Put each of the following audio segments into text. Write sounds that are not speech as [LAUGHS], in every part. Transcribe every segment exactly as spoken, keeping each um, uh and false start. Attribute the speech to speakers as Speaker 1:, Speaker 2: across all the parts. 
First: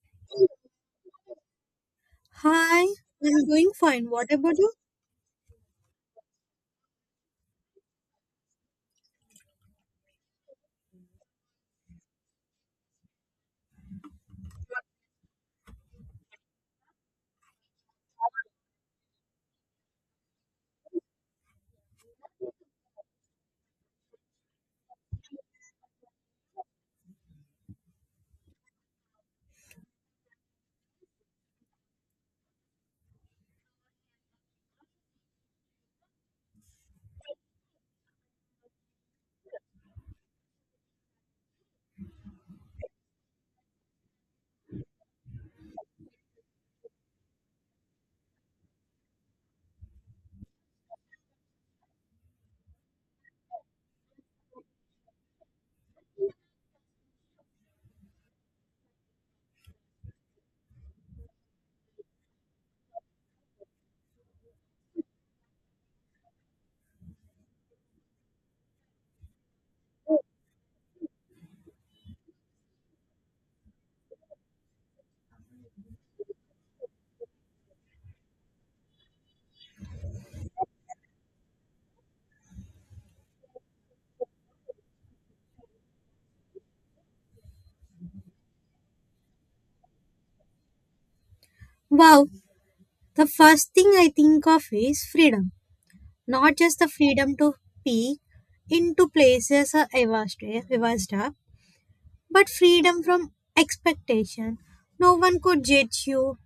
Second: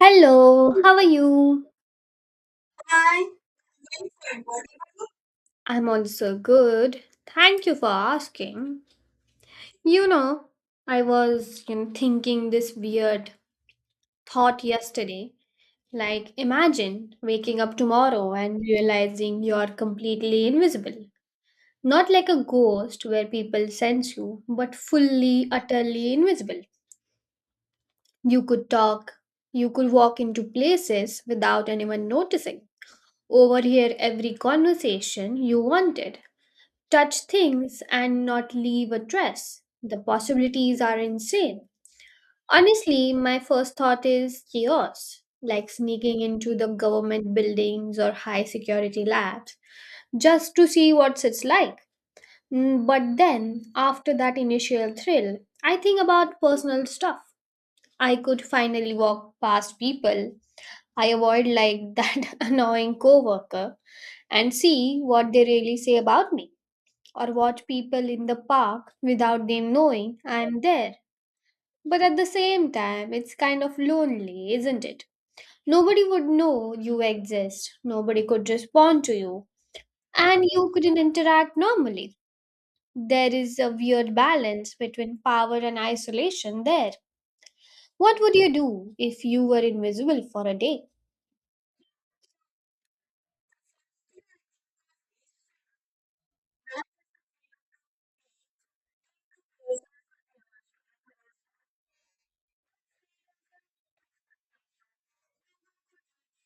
Speaker 1: Hello, how are you?
Speaker 2: Hi, I'm doing fine. What about you?
Speaker 1: I'm also good. Thank you for asking. You know, I was you know, thinking this weird thought yesterday. Like, imagine waking up tomorrow and realizing you're completely invisible. Not like a ghost where people sense you, but fully, utterly invisible. You could talk, you could walk into places without anyone noticing, overhear every conversation you wanted touch things and not leave a trace. The possibilities are insane. Honestly, my first thought is chaos, like sneaking into the government buildings or high security labs just to see what it's like. Mm, But then, after that initial thrill, I think about personal stuff. I could finally walk past people I avoid like [LAUGHS] that annoying coworker and see what they really say about me or watch people in the park without them knowing I'm there. But at the same time, it's kind of lonely, isn't it? Nobody would know you exist, nobody could respond to you, and you couldn't interact normally. There is a weird balance between power and isolation there. What would you do if you were invisible for a day?
Speaker 2: Wow, the first thing I think of is freedom. Not just the freedom to peek into places I was I was stuck, but freedom from expectation. No one could judge you.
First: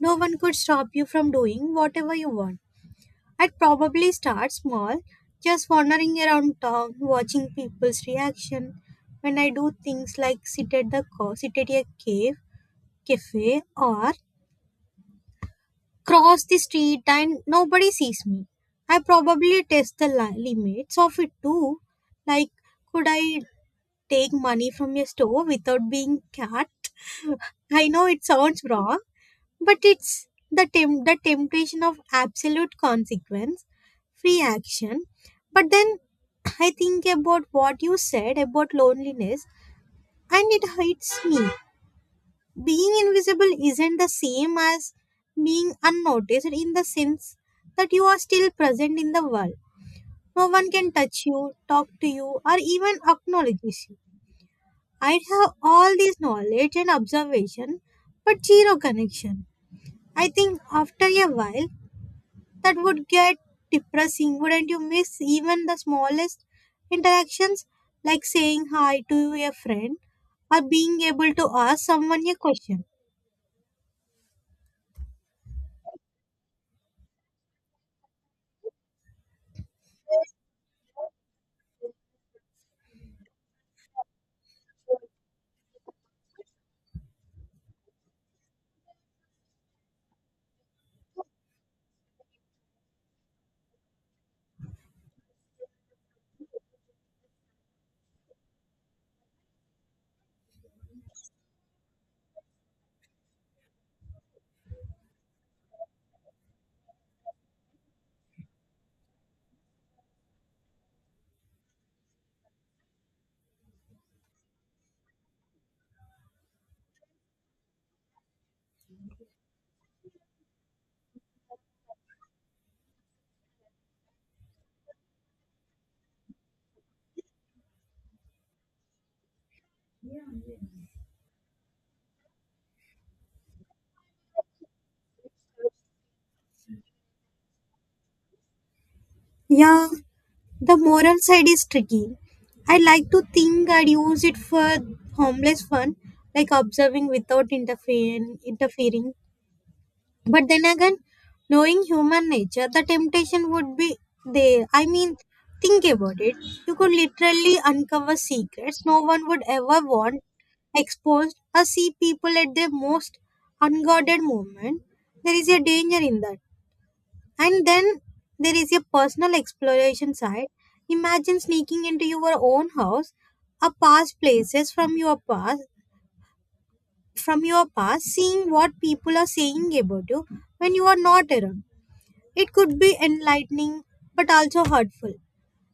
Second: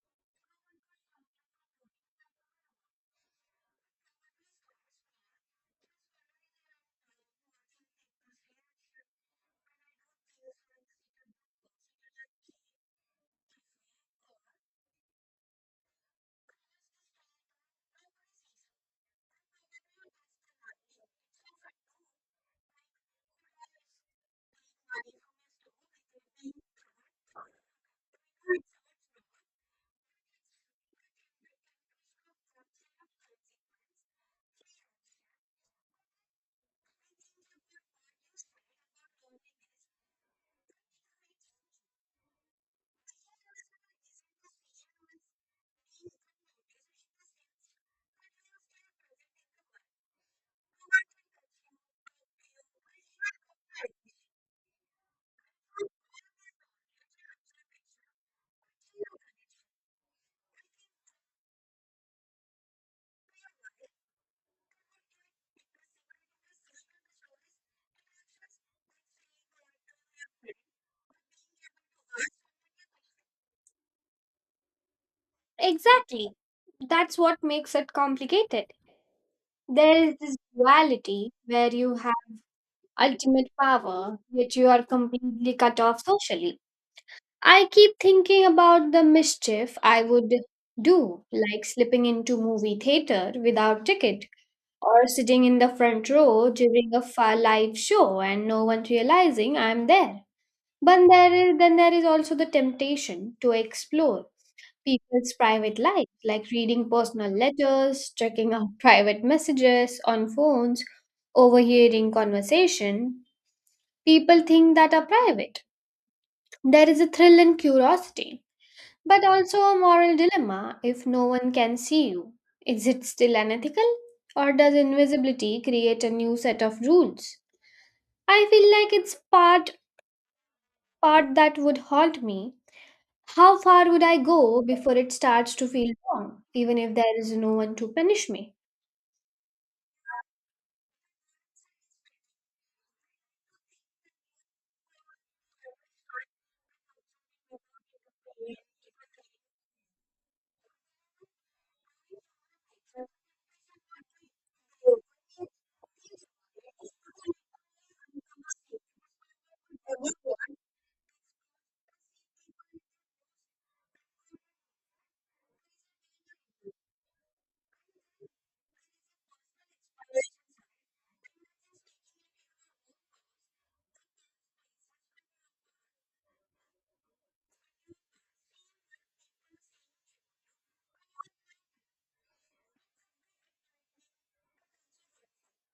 Speaker 2: No one could stop you from doing whatever you want. I'd probably start small, just wandering around town, watching people's reaction. When I do things like sit at the co- sit at a cave, cafe, or cross the street and nobody sees me. I probably test the li- limits of it too. Like, could I take money from your store without being caught? [LAUGHS] I know it sounds wrong, but it's the tem- the temptation of absolute consequence, free action. But then I think about what you said about loneliness, and it hurts me. Being invisible isn't the same as being unnoticed in the sense that you are still present in the world. No one can touch you, talk to you, or even acknowledge you. I have all this knowledge and observation, but zero connection. I think after a while, that would get depressing. Wouldn't you miss even the smallest interactions, like saying hi to a friend or being able to ask someone a question?
Speaker 1: Exactly. That's what makes it complicated. There is this duality where you ultimate power, yet you are completely cut off socially. I keep thinking about the mischief I would do, like slipping into movie theater without ticket or sitting in the front row during a fa- live show and no one realizing I'm there. But there is, then there is also the temptation to explore people's private lives, like reading personal letters, checking out [LAUGHS] private messages on phones, overhearing conversation People think that are private. There is a thrill in curiosity, but also a moral dilemma if no one can see you. Is it still unethical? Or does invisibility create a new set of rules? I feel like it's part part that would haunt me. How far would I go before it starts to feel wrong, even if there is no one to punish me?
Speaker 2: Yeah, the moral side is tricky. I like to think I'd use it for harmless fun, like observing without interfering, interfering. But then again, knowing human nature, the temptation would be there. I mean, think about it. You could literally uncover secrets no one would ever want exposed or see people at their most unguarded moment. There is a danger in that. And then there is a personal exploration side. Imagine sneaking into your own house, a past places from your past, from your past, seeing what people are saying about you when you are not around. It could be enlightening but also hurtful.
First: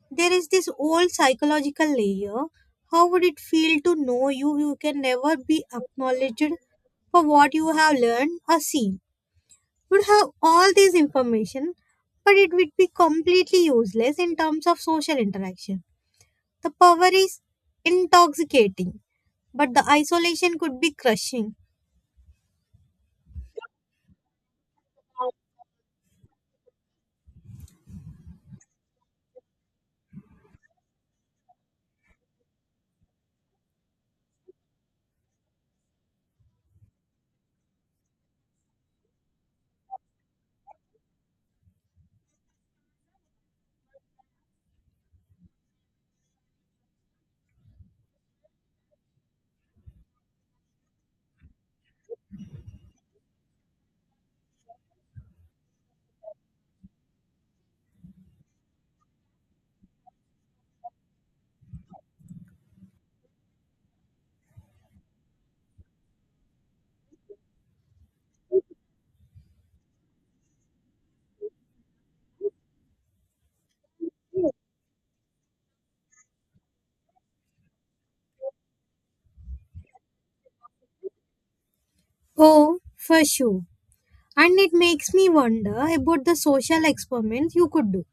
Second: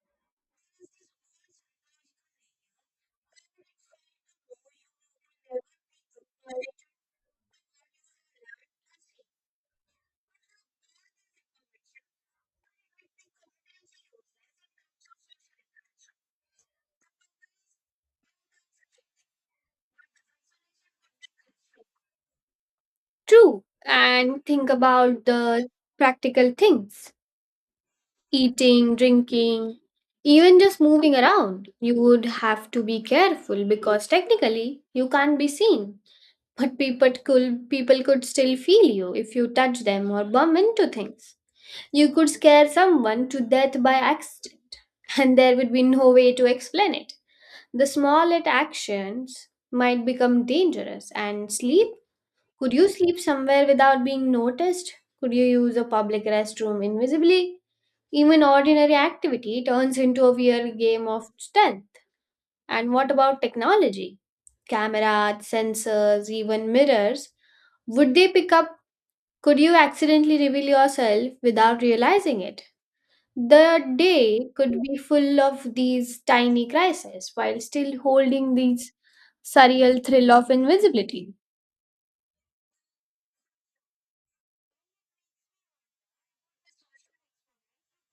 Speaker 2: There is this old psychological layer. How would it feel to know you you can never be acknowledged for what you have learned or seen? Would have all this information, but it would be completely useless in terms of social interaction. The power is intoxicating, but the isolation could be crushing.
Speaker 1: True, and think about the practical things. Eating, drinking, even just moving around. You would have to be careful because technically you can't be seen, but people could people could still feel you if you touch them or bump into things. You could scare someone to death by accident, and there would be no way to explain it. The smallest actions might become dangerous. And sleep? Could you sleep somewhere without being noticed? Could you use a public restroom invisibly? Even ordinary activity turns into a weird game of strength. And what about technology? Cameras, sensors, even mirrors. Would they pick up? Could you accidentally reveal yourself without realizing it? The day could be full of these tiny crises while still holding these surreal thrill of invisibility.
Speaker 2: Oh, for sure. And it makes me wonder about the social experiments you could do.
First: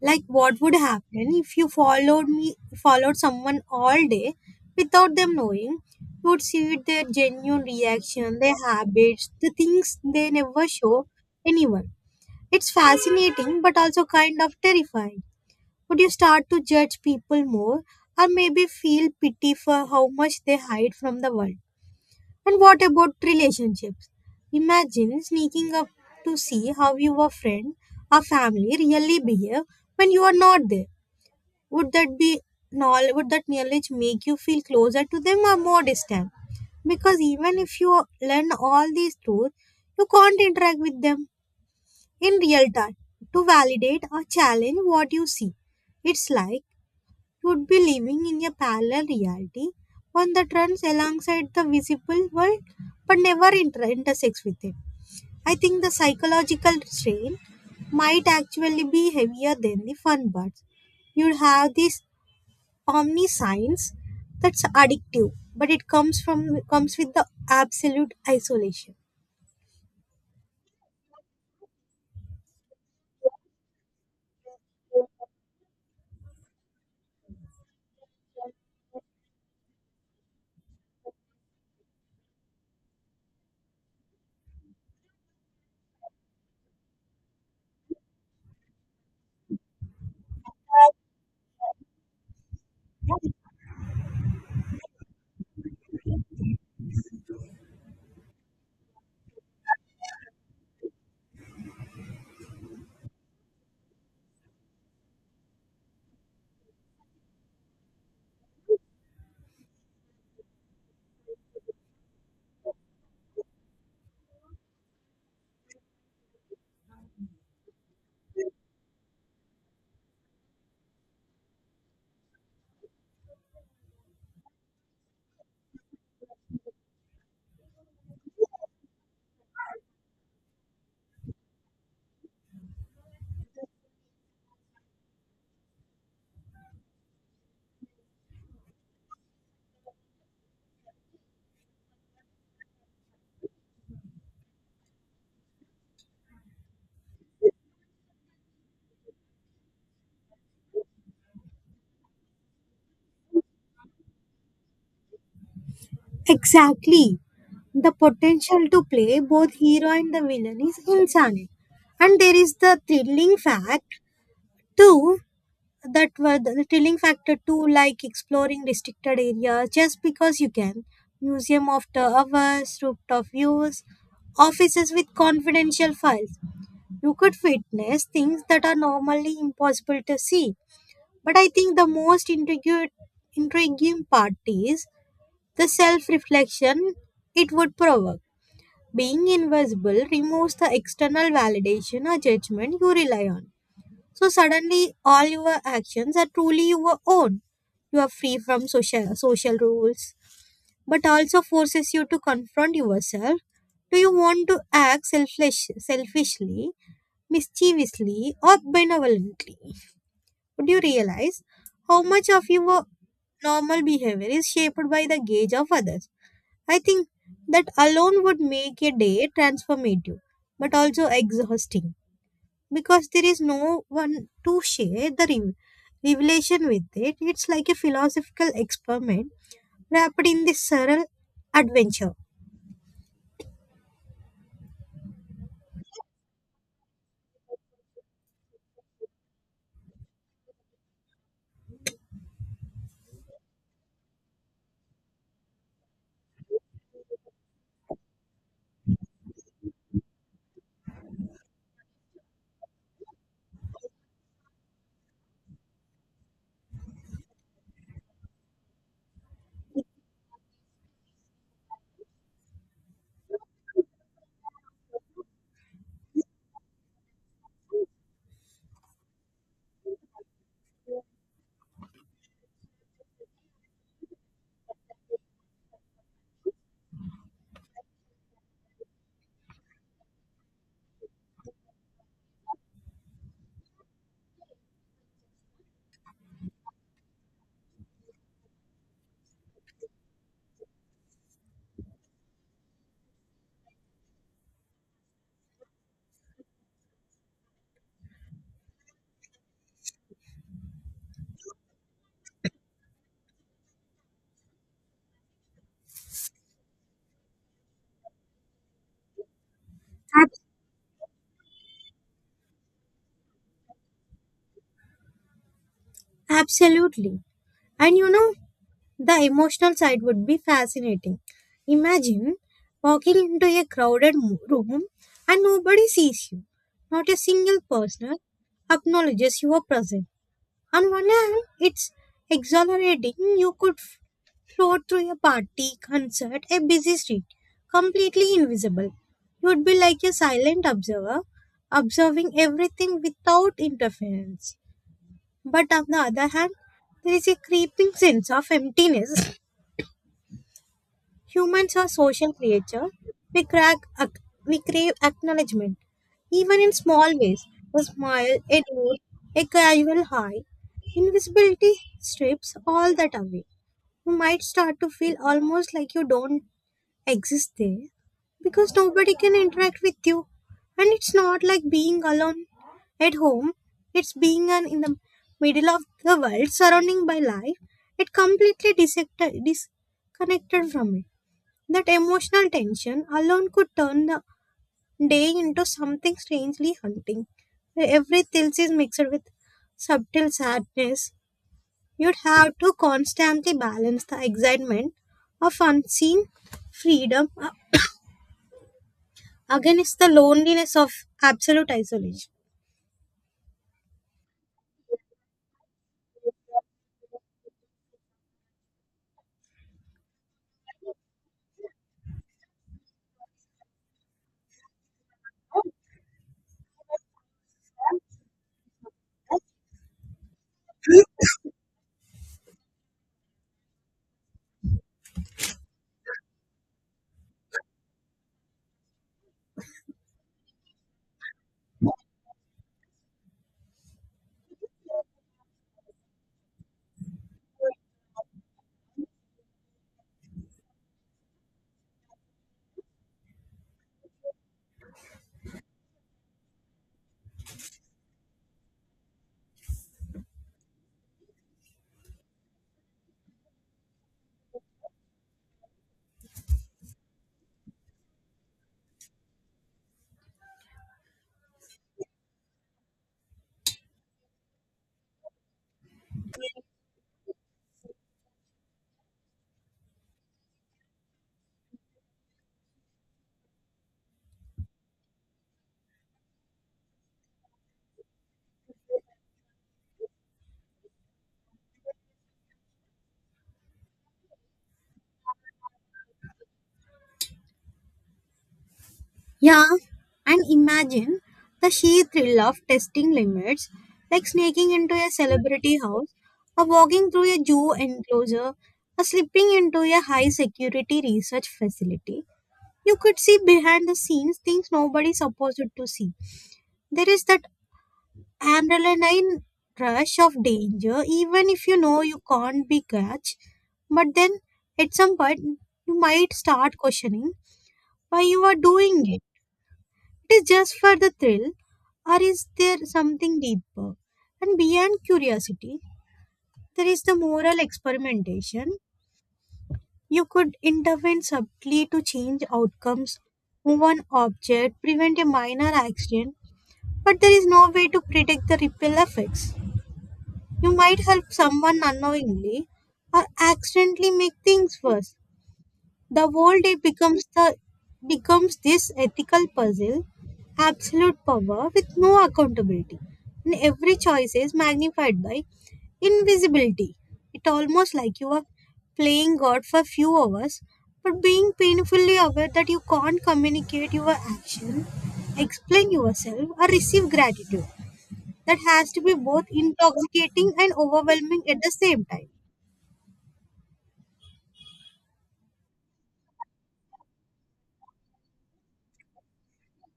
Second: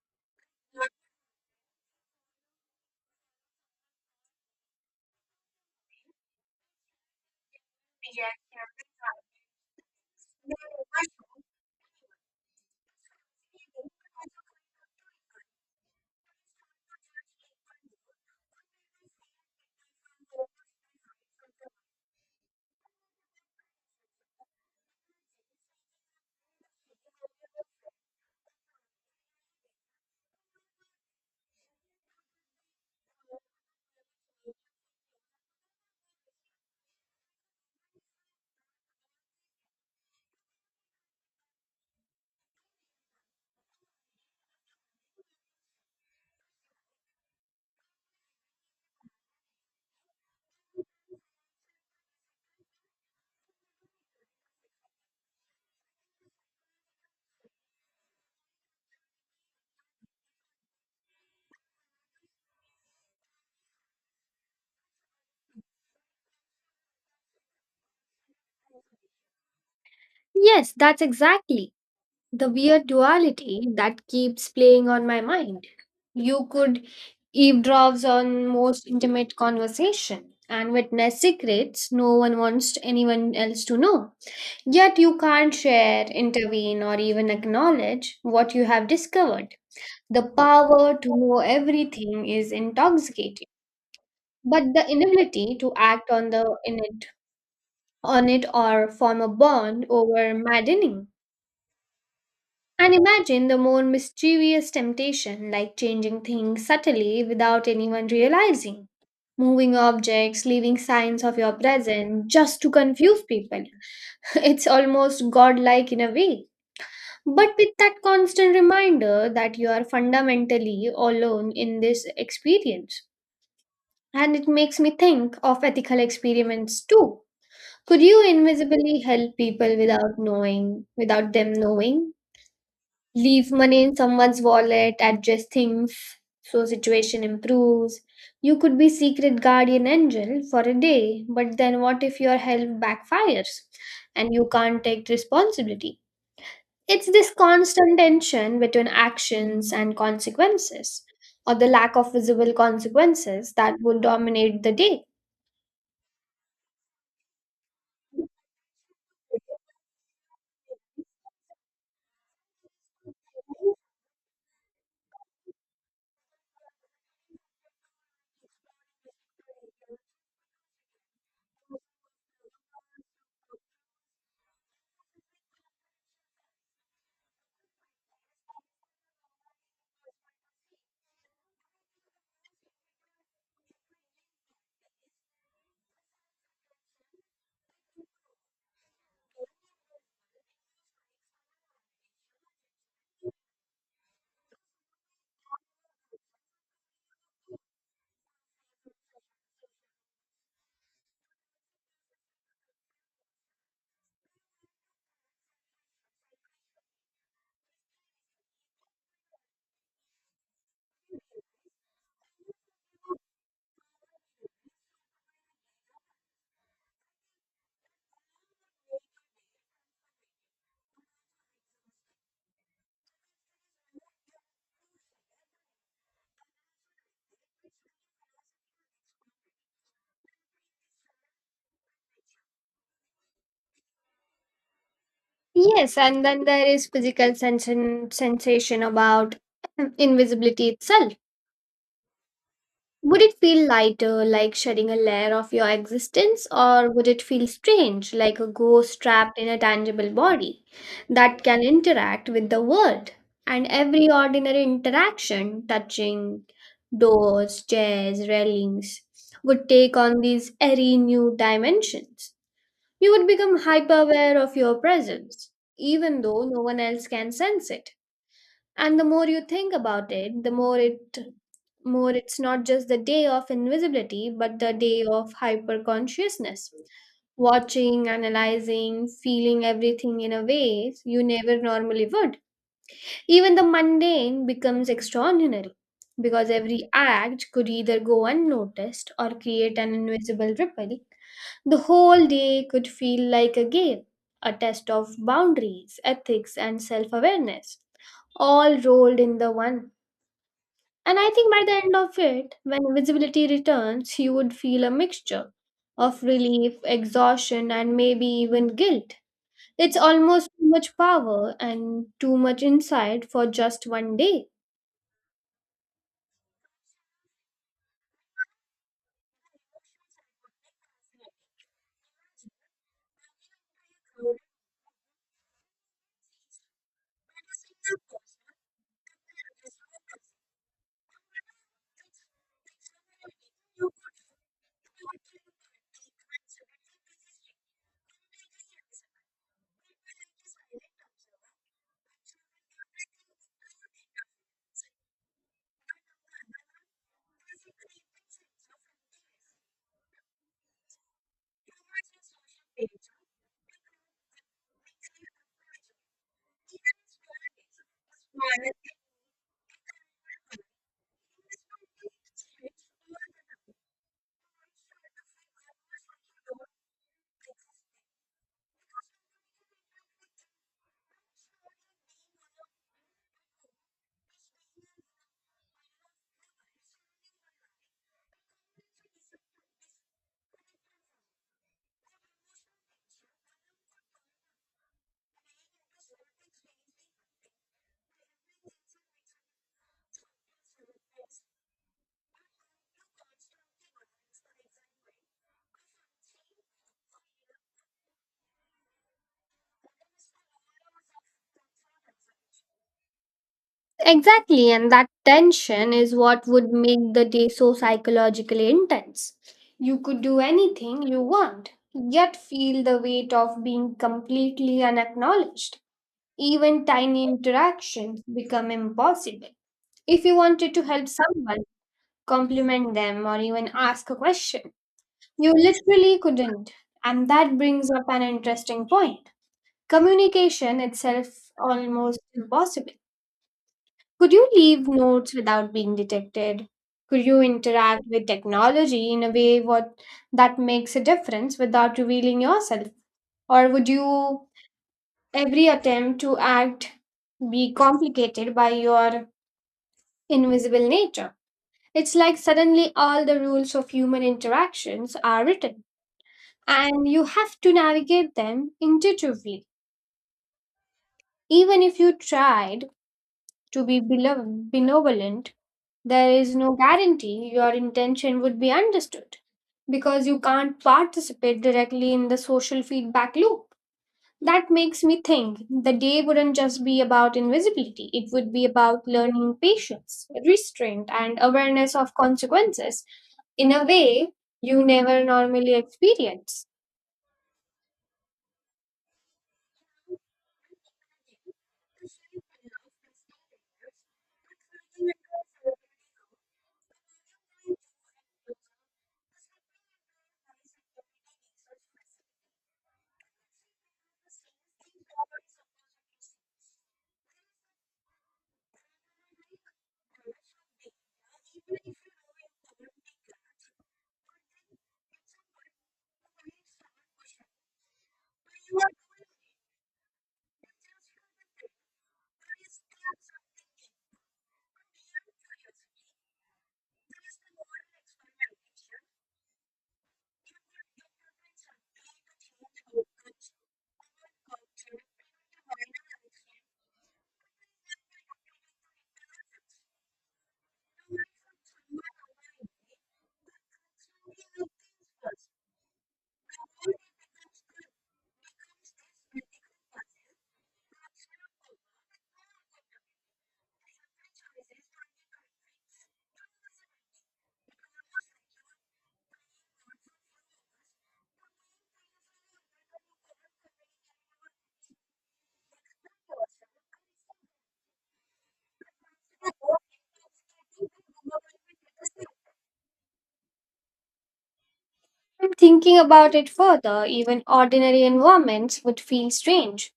Speaker 2: Like what would happen if you followed me followed someone all day without them knowing, you would see their genuine reaction, their habits, the things they never show anyone. It's fascinating but also kind of terrifying. Would you start to judge people more or maybe feel pity for how much they hide from the world? And what about relationships? Imagine sneaking up to see how your friend or family really behave when you are not there. Would that be knowl- would that knowledge make you feel closer to them or more distant? Because even if you learn all these truths, you can't interact with them in real time to validate or challenge what you see. It's like you would be living in a parallel reality, one that runs alongside the visible world but never inter- intersects with it. I think the psychological strain might actually be heavier than the fun parts. You'd have this omniscience that's addictive, but it comes from comes with the absolute isolation.
Speaker 1: Yes, that's exactly the weird duality that keeps playing on my mind. You could eavesdrops on most intimate conversation and witness secrets no one wants anyone else to know. Yet you can't share, intervene, or even acknowledge what you have discovered. The power to know everything is intoxicating, but the inability to act on the in it on it or form a bond over maddening. And imagine the more mischievous temptation, like changing things subtly without anyone realizing, moving objects, leaving signs of your presence just to confuse people. [LAUGHS] It's almost godlike in a way. But with that constant reminder that you are fundamentally alone in this experience. And it makes me think of ethical experiments too. Could you invisibly help people without knowing, without them knowing? Leave money in someone's wallet, adjust things so situation improves. You could be secret guardian angel for a day, but then what if your help backfires and you can't take responsibility? It's this constant tension between actions and consequences, or the lack of visible consequences that will dominate the day.
Speaker 2: Exactly. The potential to play both hero and the villain is insane. And there is the thrilling fact too that were the thrilling factor too, like exploring restricted areas just because you can. Museum after hours, rooftop views, offices with confidential files. You could witness things that are normally impossible to see. But I think the most intrigued- intriguing part is the self reflection it would provoke. Being invisible removes the external validation or judgment you rely on. So suddenly, all your actions are truly your own. You are free from social, social rules, but also forces you to confront yourself. Do you want to act selfish, selfishly, mischievously, or benevolently? Would you realize how much of your normal behavior is shaped by the gaze of others? I think that alone would make a day transformative, but also exhausting because there is no one to share the re- revelation with it. It's like a philosophical experiment wrapped in this surreal adventure.
Speaker 1: Yes, and then there is physical sens- sensation about [CLEARS THROAT] invisibility itself Would it feel lighter, like shedding a layer of your existence, or would it feel strange, like a ghost trapped in a tangible body that can interact with the world? And every ordinary interaction, touching doors, chairs, railings, would take on these airy new dimensions. You would become hyper aware of your presence, even though no one else can sense it and the more you think about it the more it more it's not just the day of invisibility but the day of hyper consciousness watching analyzing feeling everything in a way you never normally would even the mundane becomes extraordinary because every act could either go unnoticed or create an invisible ripple the whole day could feel like a game a test of boundaries ethics and self awareness all rolled in the one. And I think by the end of it, when invisibility returns, you would feel a mixture of relief, exhaustion, and maybe even guilt. It's
Speaker 2: Ab-
Speaker 1: almost too much power and too much insight for just one day.
Speaker 2: Absolutely. And you know, the emotional side would be fascinating. Imagine walking into a crowded mo- room and nobody sees you, not a single person acknowledges you are present. On one hand, it's exhilarating. You could f- float through a party, concert, a busy street, completely invisible. You'd be like a silent observer, observing everything without interference. But on the other hand, there is a creeping sense of emptiness. Humans are social creatures. We crack, ac- we crave acknowledgement, even in small ways. A smile, a note, a casual hi. Invisibility strips all that away. You might start to feel almost like you don't exist there because nobody can interact with you. And it's not like being alone at home, it's being an, in the middle of the world, surrounding by life. It completely dissected, disconnected from it. That emotional tension alone could turn the day into something strangely haunting. Every tilt is mixed with subtle sadness. You'd have to constantly balance the excitement of unseen freedom uh, against the loneliness of absolute isolation.
Speaker 1: Exactly, and that tension is what would make the day so psychologically intense. You could do anything you want, yet feel the weight of being completely unacknowledged. Even tiny interactions become impossible. If you wanted to help someone, compliment them, or even ask a question, you literally couldn't. And that brings up an interesting point. Communication itself almost impossible. Could you leave notes without being detected? Could you interact with technology in a way what that makes a difference without revealing yourself? Or would you Every attempt to act be complicated by your invisible nature. It's like suddenly all the rules of human interactions are written, and you have to navigate them intuitively. Even if you tried to be belo- benevolent, there is no guarantee your intention would be understood because you can't participate directly in the social feedback loop. That makes me think the day wouldn't just be about invisibility, it would be about learning patience, restraint, and awareness of consequences in a way you never normally experience.
Speaker 2: Yeah, and imagine the sheer thrill of testing limits, like sneaking into a celebrity house, or walking through a zoo enclosure, or slipping into a high security research facility. You could see behind the scenes things nobody's supposed to see. There is that adrenaline rush of danger, even if you know you can't be catch. But then at some point, you might start questioning why you are doing it. It is just for the thrill, or is there something deeper? And beyond curiosity, there is the moral experimentation. You could intervene subtly to change outcomes, move an object, prevent a minor accident, but there is no way to predict the ripple effects. You might help someone unknowingly or accidentally make things worse. The whole day becomes the becomes this ethical puzzle, absolute power with no accountability. And every choice is magnified by invisibility. It almost like you are playing God for few hours, but being painfully aware that you can't communicate your action, explain yourself, or receive gratitude. That has to be both intoxicating and overwhelming at the same time.
Speaker 1: And thinking about it further, even ordinary environments would feel strange.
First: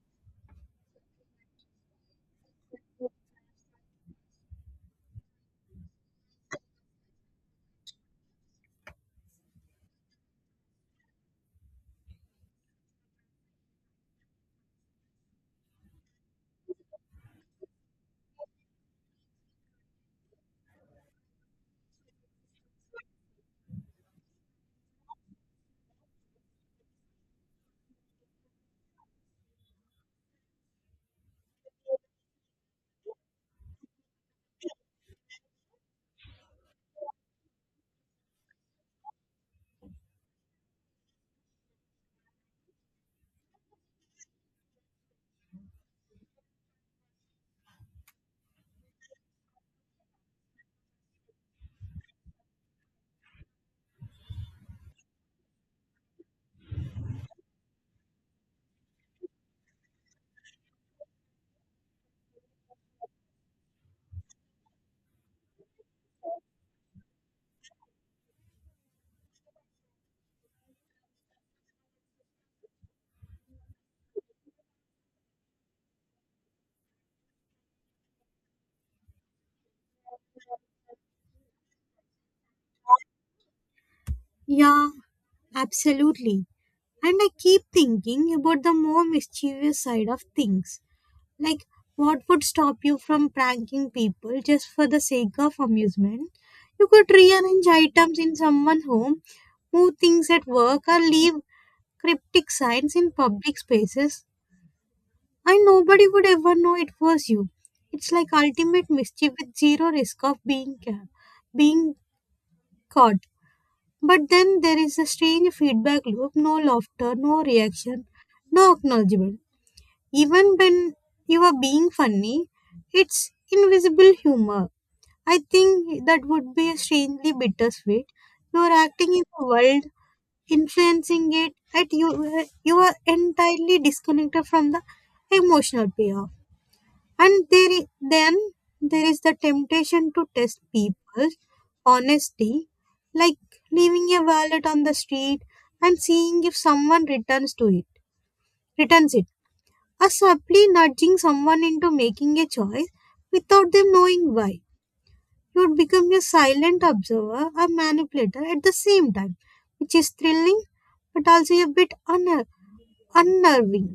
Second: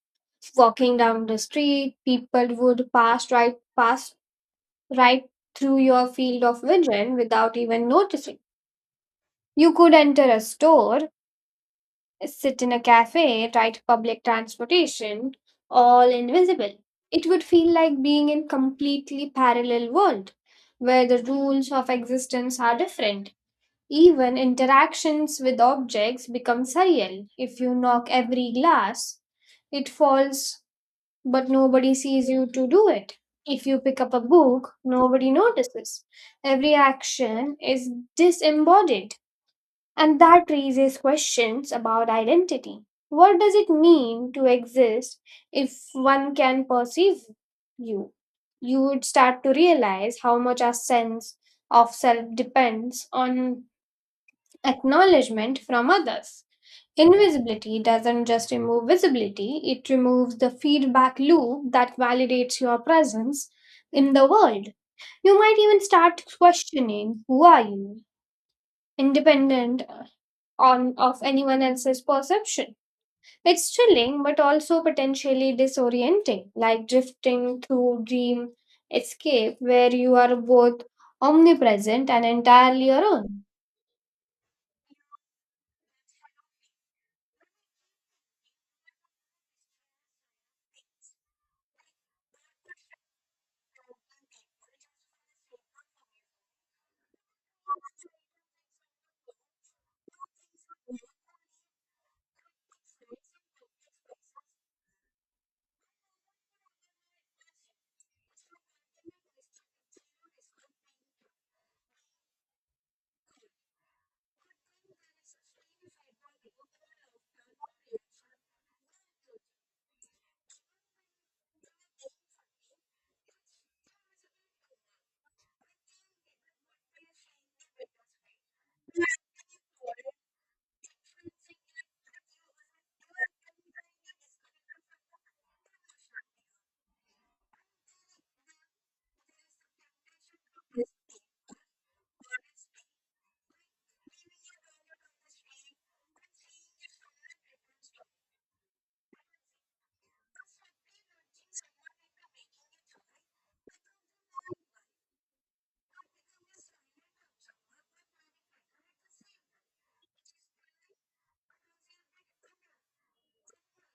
Speaker 1: Walking down the street, people would pass right pass right through your field of vision without even noticing. You could enter a store sit in a cafe, ride public transportation, all invisible. It would feel like being in completely parallel world where the rules of existence are different. Even interactions with objects become surreal. If you knock every glass, it falls, but nobody sees you to do it. If you pick up a book, nobody notices. Every action is disembodied and that raises questions about identity. What does it mean to exist if one can perceive you? You would start to realize how much our sense of self depends on acknowledgement from others. Invisibility doesn't just remove visibility, it removes the feedback loop that validates your presence in the world. You might even start questioning who are you? Independent on of anyone else's perception. It's chilling but also potentially disorienting, like drifting through dream escape where you are both omnipresent and entirely your own.
Speaker 2: Yeah, absolutely. And I keep thinking about the more mischievous side of things. Like, what would stop you from pranking people just for the sake of amusement? You could rearrange items in someone's home, move things at work, or leave cryptic signs in public spaces, and nobody would ever know it was you. It's like ultimate mischief with zero risk of being ca- being caught. But then there is a strange feedback loop, no laughter, no reaction, no acknowledgement. Even when you are being funny, it's invisible humor. I think that would be strangely bittersweet. You are acting in the world, influencing it, and you you are entirely disconnected from the emotional payoff. And there i- then there is the temptation to test people's honesty, like leaving a wallet on the street and seeing if someone returns to it returns it, are subtly nudging someone into making a choice without them knowing why. You would become a silent observer, a manipulator at the same time, which is thrilling but also a bit unner- unnerving.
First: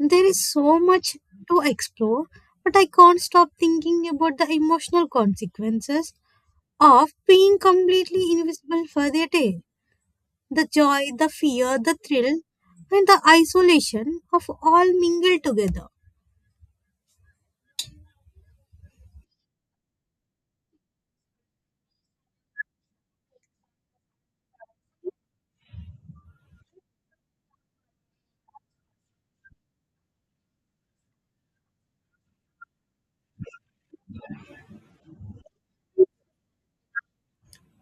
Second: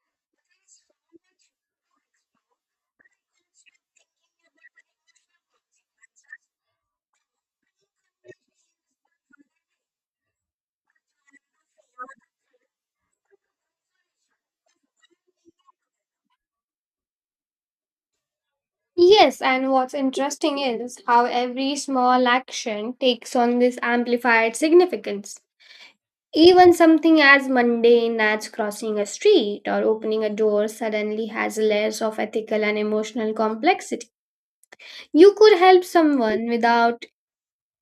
Speaker 2: There is so much to explore, but I can't stop thinking about the emotional consequences of being completely invisible for their day. The joy, the fear, the thrill, and the isolation of all mingled together.
Speaker 1: Yes, and what's interesting is how every small action takes on this amplified significance. Even something as mundane as crossing a street or opening a door suddenly has layers of ethical and emotional complexity. You could help someone without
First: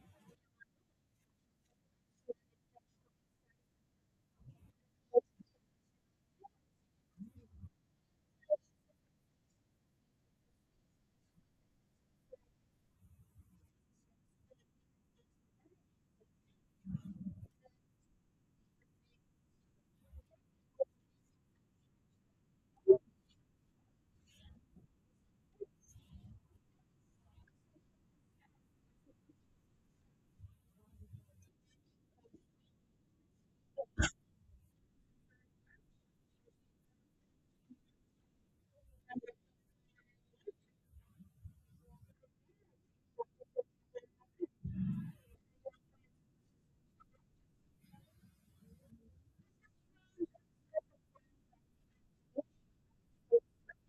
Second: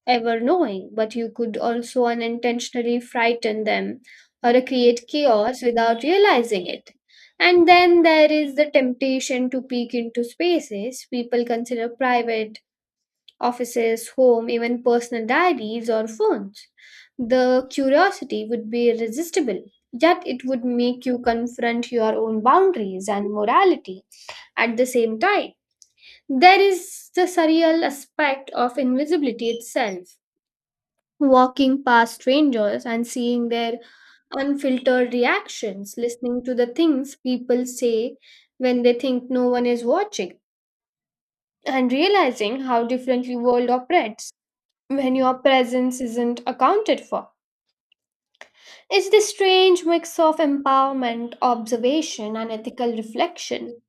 Speaker 1: ever knowing, but you could also unintentionally frighten them or create chaos without realizing it. And then there is the temptation to peek into spaces people consider private, offices, home, even personal diaries or phones. The curiosity would be irresistible, yet it would make you confront your own boundaries and morality at the same time. There is the surreal aspect of invisibility itself walking past strangers and seeing their unfiltered reactions, listening to the things people say when they think no one is watching, and realizing how differently world operates when your presence isn't accounted for. It's this strange mix of empowerment, observation, and ethical reflection.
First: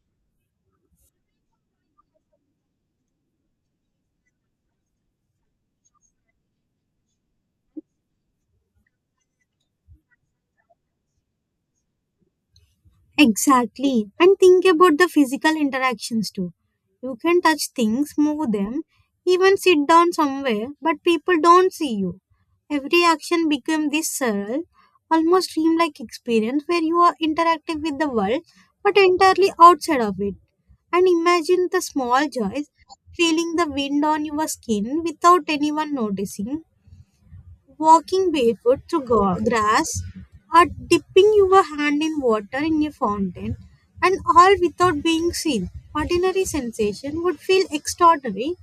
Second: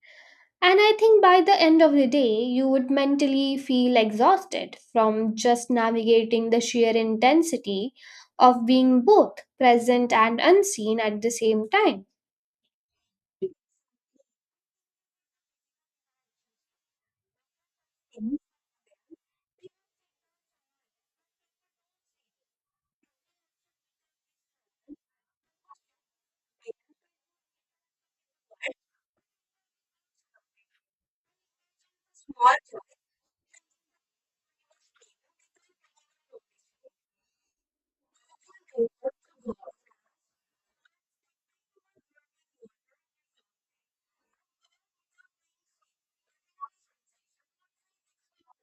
Speaker 1: And I think by the end of the day, you would mentally feel exhausted from just navigating the sheer intensity of being both present and unseen at the same time.
Speaker 2: Exactly. And think about the physical interactions too. You can touch things, move them, even sit down somewhere, but people don't see you. Every action becomes this surreal, almost dreamlike experience where you are interactive with the world but entirely outside of it. And imagine the small joys, feeling the wind on your skin without anyone noticing, walking barefoot through gra- grass, or dipping your hand in water in a fountain, and all without being seen. Ordinary sensation would feel extraordinary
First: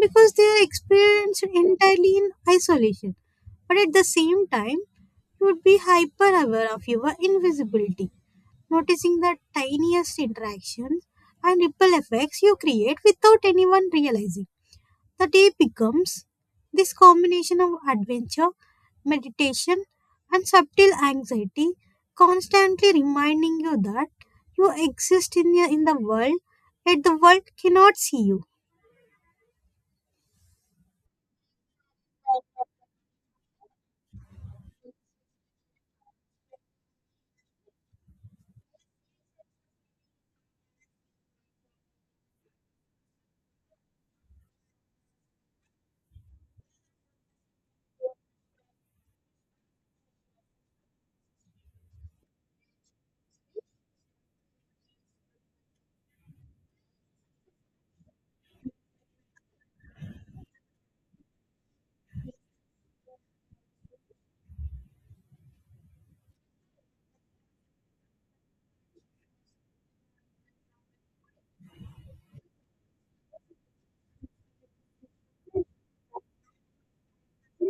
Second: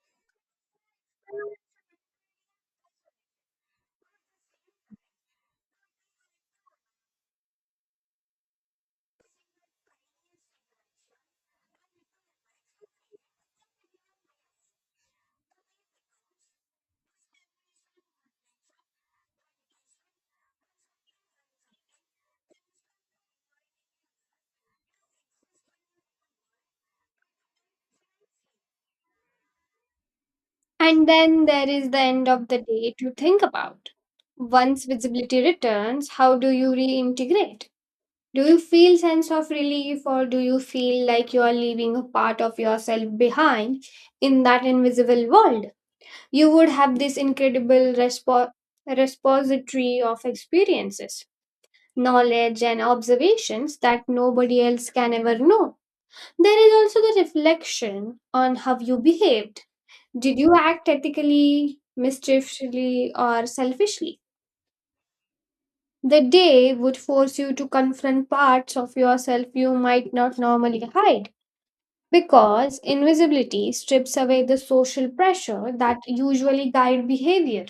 Speaker 2: because they are experienced entirely in isolation. But at the same time, you would be hyper aware of your invisibility, noticing the tiniest interactions and ripple effects you create without anyone realizing. The day becomes this combination of adventure, meditation, and subtle anxiety, constantly reminding you that you exist in, your, in the world, yet the world cannot see you.
Speaker 1: And then there is the end of the day to think about. Once visibility returns, how do you reintegrate? Do you feel sense of relief or do you feel like you are leaving a part of yourself behind in that invisible world? You would have this incredible respo- repository of experiences, knowledge, and observations that nobody else can ever know. There is also the reflection on how you behaved. Did you act ethically, mischievously, or selfishly? The day would force you to confront parts of yourself you might not normally hide because invisibility strips away the social pressure that usually guide behavior.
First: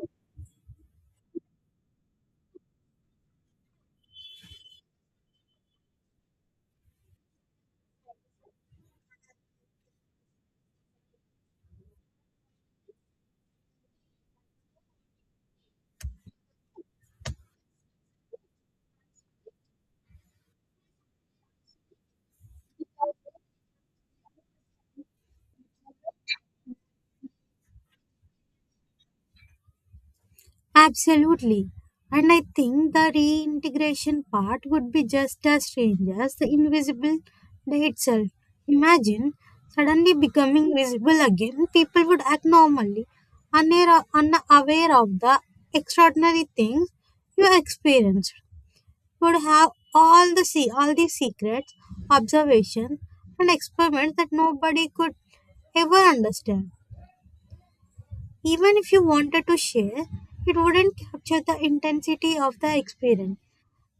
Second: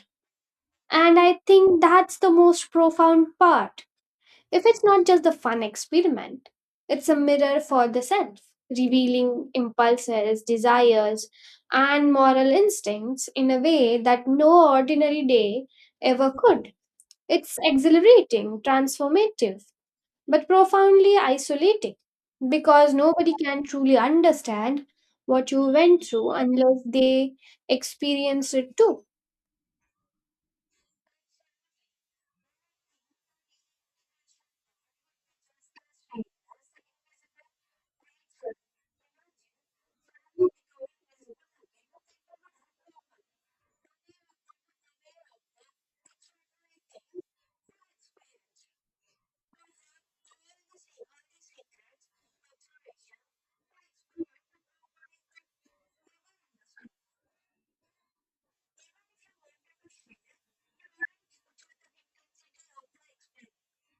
Speaker 1: And I think that's the most profound part. If it's not just the fun experiment, it's a mirror for the self, revealing impulses, desires, and moral instincts in a way that no ordinary day ever could. It's exhilarating, transformative, but profoundly isolating because nobody can truly understand what you went through unless they experience it too.
Speaker 2: Absolutely. And I think the reintegration part would be just as strange as the invisible day itself. Imagine suddenly becoming visible again, people would act normally, unaware unaware of the extraordinary things you experienced. Would have all the se- all the secrets, observations, and experiments that nobody could ever understand. Even if you wanted to share, it wouldn't capture the intensity of the experience.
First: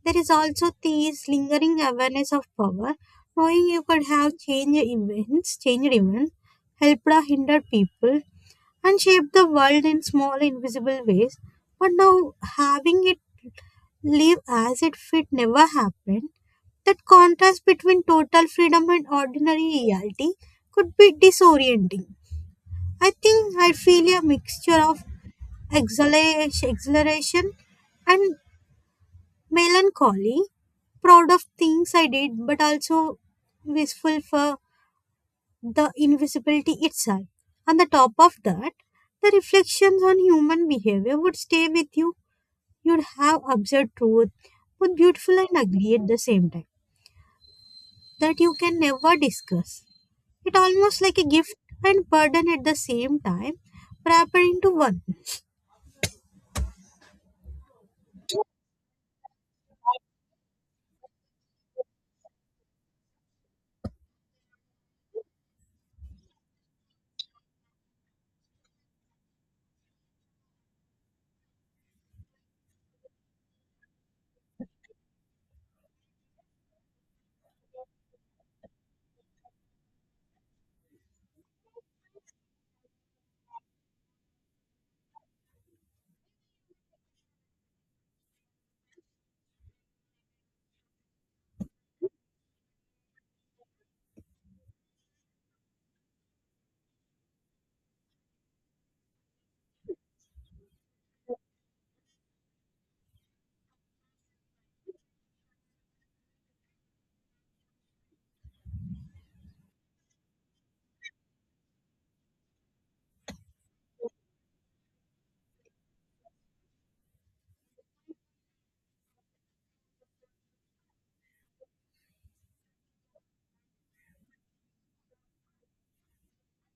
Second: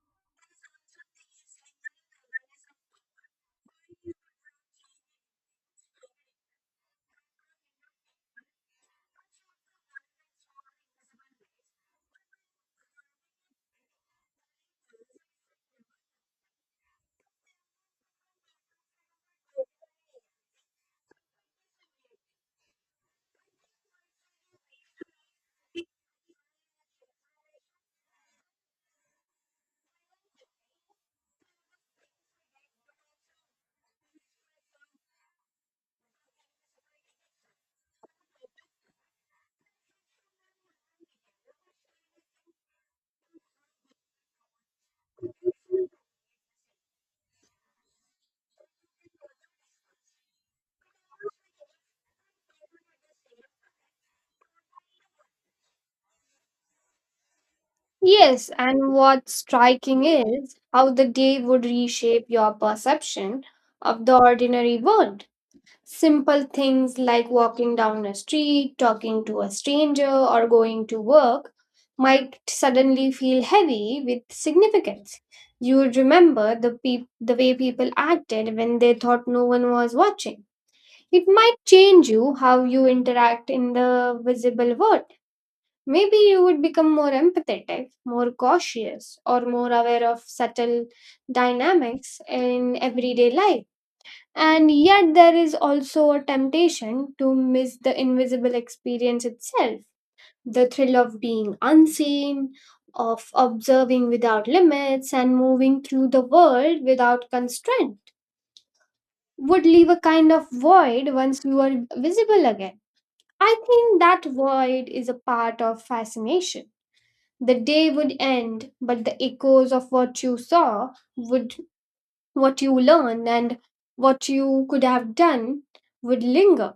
Speaker 2: There is also this lingering awareness of power, knowing you could have changed events, changed events, helped or hindered people, and shaped the world in small invisible ways. But now having it live as it fit never happened. That contrast between total freedom and ordinary reality could be disorienting. I think I feel a mixture of exhilara- exhilaration and melancholy, proud of things I did, but also wistful for the invisibility itself. On the top of that, the reflections on human behavior would stay with you. You'd have observed truth, both beautiful and ugly at the same time, that you can never discuss. It almost like a gift and burden at the same time, wrapped into one.
Speaker 1: Yes, and what's striking is how the day would reshape your perception of the ordinary world. Simple things like walking down a street, talking to a stranger, or going to work might suddenly feel heavy with significance. You would remember the, peop the way people acted when they thought no one was watching. It might change you how you interact in the visible world. Maybe you would become more empathetic, more cautious, or more aware of subtle dynamics in everyday life. And yet, there is also a temptation to miss the invisible experience itself the thrill of being unseen, of observing without limits, and moving through the world without constraint would leave a kind of void once you are visible again. I think that void is a part of fascination the day would end, but the echoes of what you saw, would what you learned and what you could have done would linger.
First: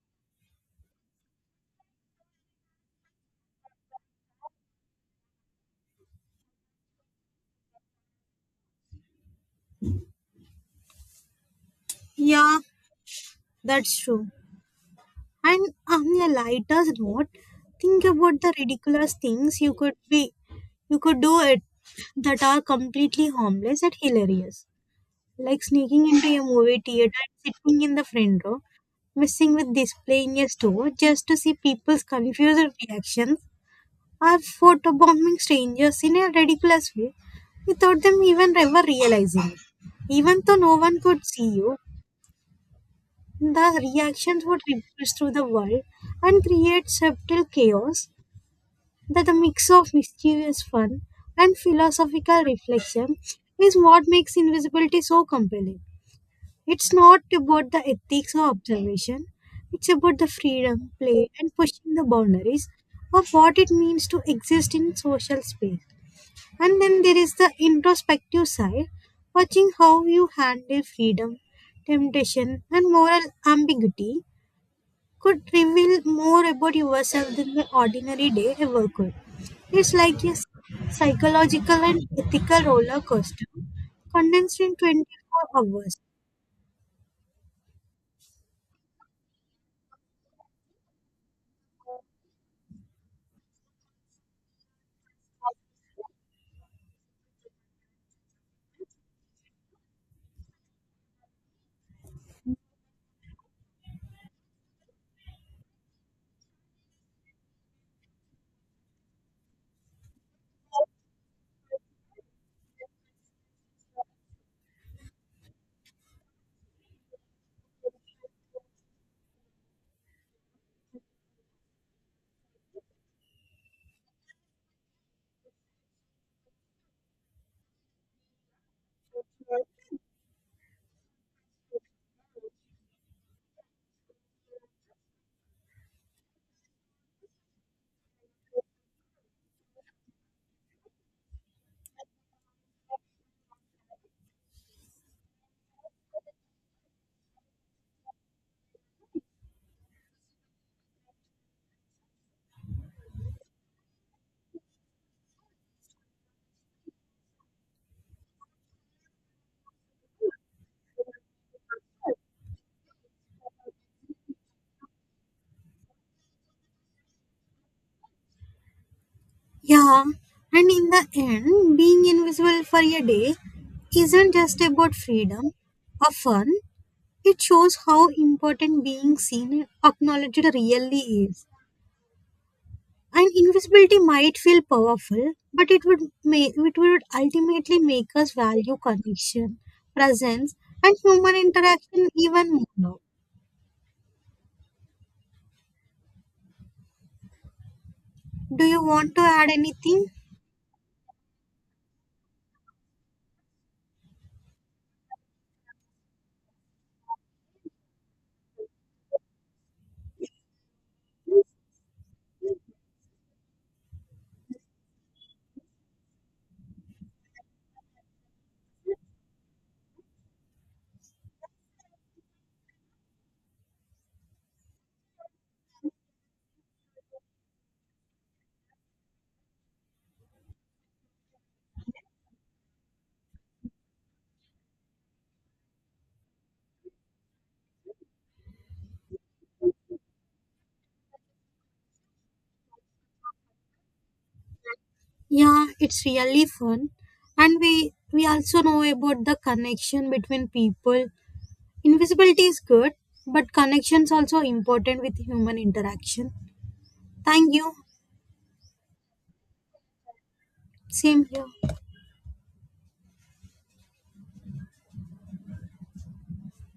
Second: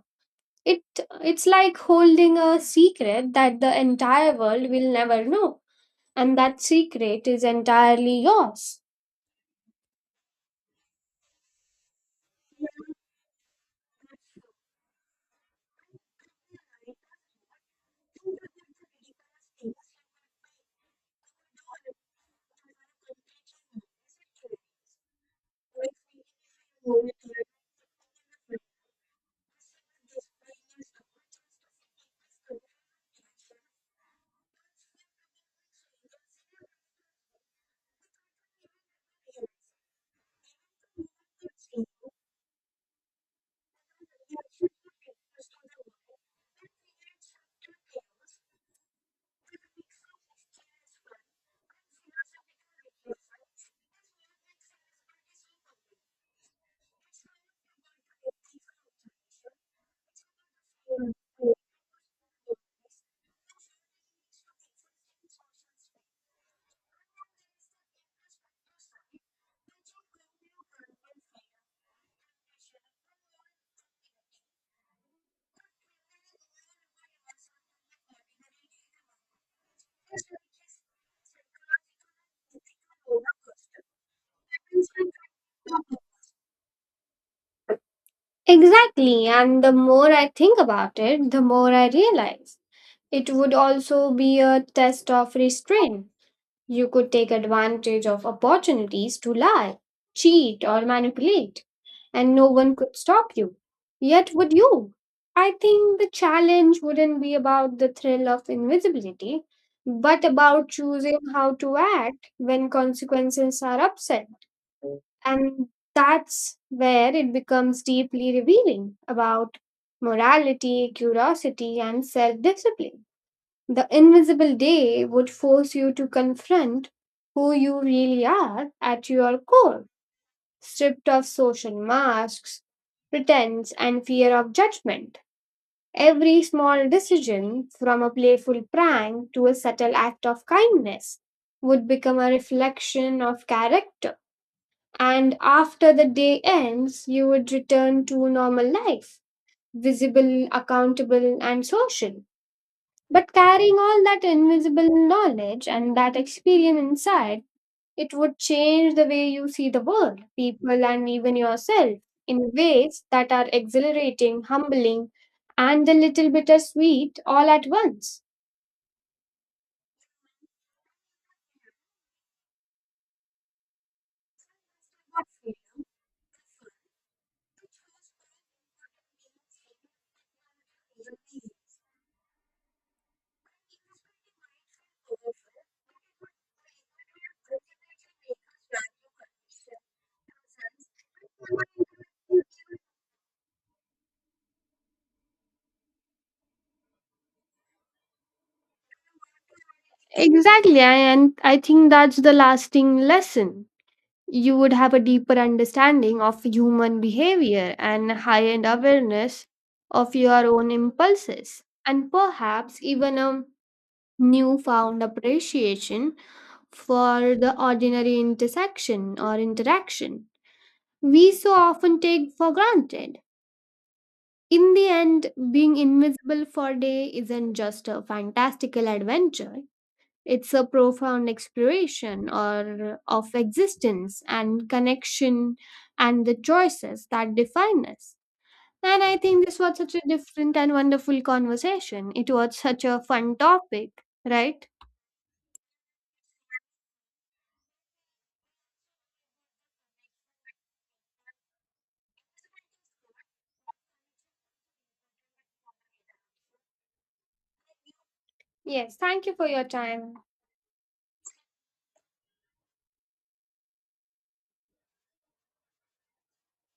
Speaker 1: It it's like holding a secret that the entire world will never know, and that secret is entirely yours.
Speaker 2: Yeah, that's true. And on a lighter note, think about the ridiculous things you could be you could do it that are completely harmless and hilarious. Like sneaking into a movie theater and sitting in the front row, messing with displaying a store just to see people's confused reactions, or photobombing strangers in a ridiculous way without them even ever realizing it. Even though no one could see you, the reactions would ripple through the world and create subtle chaos. That a mix of mischievous fun and philosophical reflection is what makes invisibility so compelling. It's not about the ethics or observation, it's about the freedom, play, and pushing the boundaries of what it means to exist in social space. And then there is the introspective side, watching how you handle freedom, temptation, and moral ambiguity could reveal more about yourself than the ordinary day ever could. It's like a psychological and ethical roller coaster condensed in twenty-four hours.
Speaker 1: Exactly, and the more I think about it, the more I realize it would also be a test of restraint. You could take advantage of opportunities to lie, cheat, or manipulate and no one could stop you. Yet, would you? I think the challenge wouldn't be about the thrill of invisibility, but about choosing how to act when consequences are upset. And that's where it becomes deeply revealing about morality, curiosity, and self discipline. The invisible day would force you to confront who you really are at your core stripped of social masks, pretense, and fear of judgment. Every small decision, from a playful prank to a subtle act of kindness, would become a reflection of character. And after the day ends, you would return to normal life, visible, accountable, and social. But carrying all that invisible knowledge and that experience inside, it would change the way you see the world, people, and even yourself in ways that are exhilarating, humbling, and a little bittersweet all at once.
Speaker 2: Yeah, and in the end, being invisible for a day isn't just about freedom or fun, it shows how important being seen and acknowledged really is. And invisibility might feel powerful, but it would make it would ultimately make us value connection, presence, and human interaction even more. Now, do you want to add anything?
Speaker 1: Exactly, and I think that's the lasting lesson. You would have a deeper understanding of human behavior and high end awareness of your own impulses, and perhaps even a newfound appreciation for the ordinary intersection or interaction we so often take for granted. In the end, being invisible for a day isn't just a fantastical adventure. It's a profound exploration or of existence and connection and the choices that define us. And I think this was such a different and wonderful conversation. It was such a fun topic, right?
Speaker 2: Yeah, it's really fun. And we we also know about the connection between people. Invisibility is good, but connections also important with human interaction. Thank you.
Speaker 1: Yes, thank you for your time.
Speaker 2: Same here.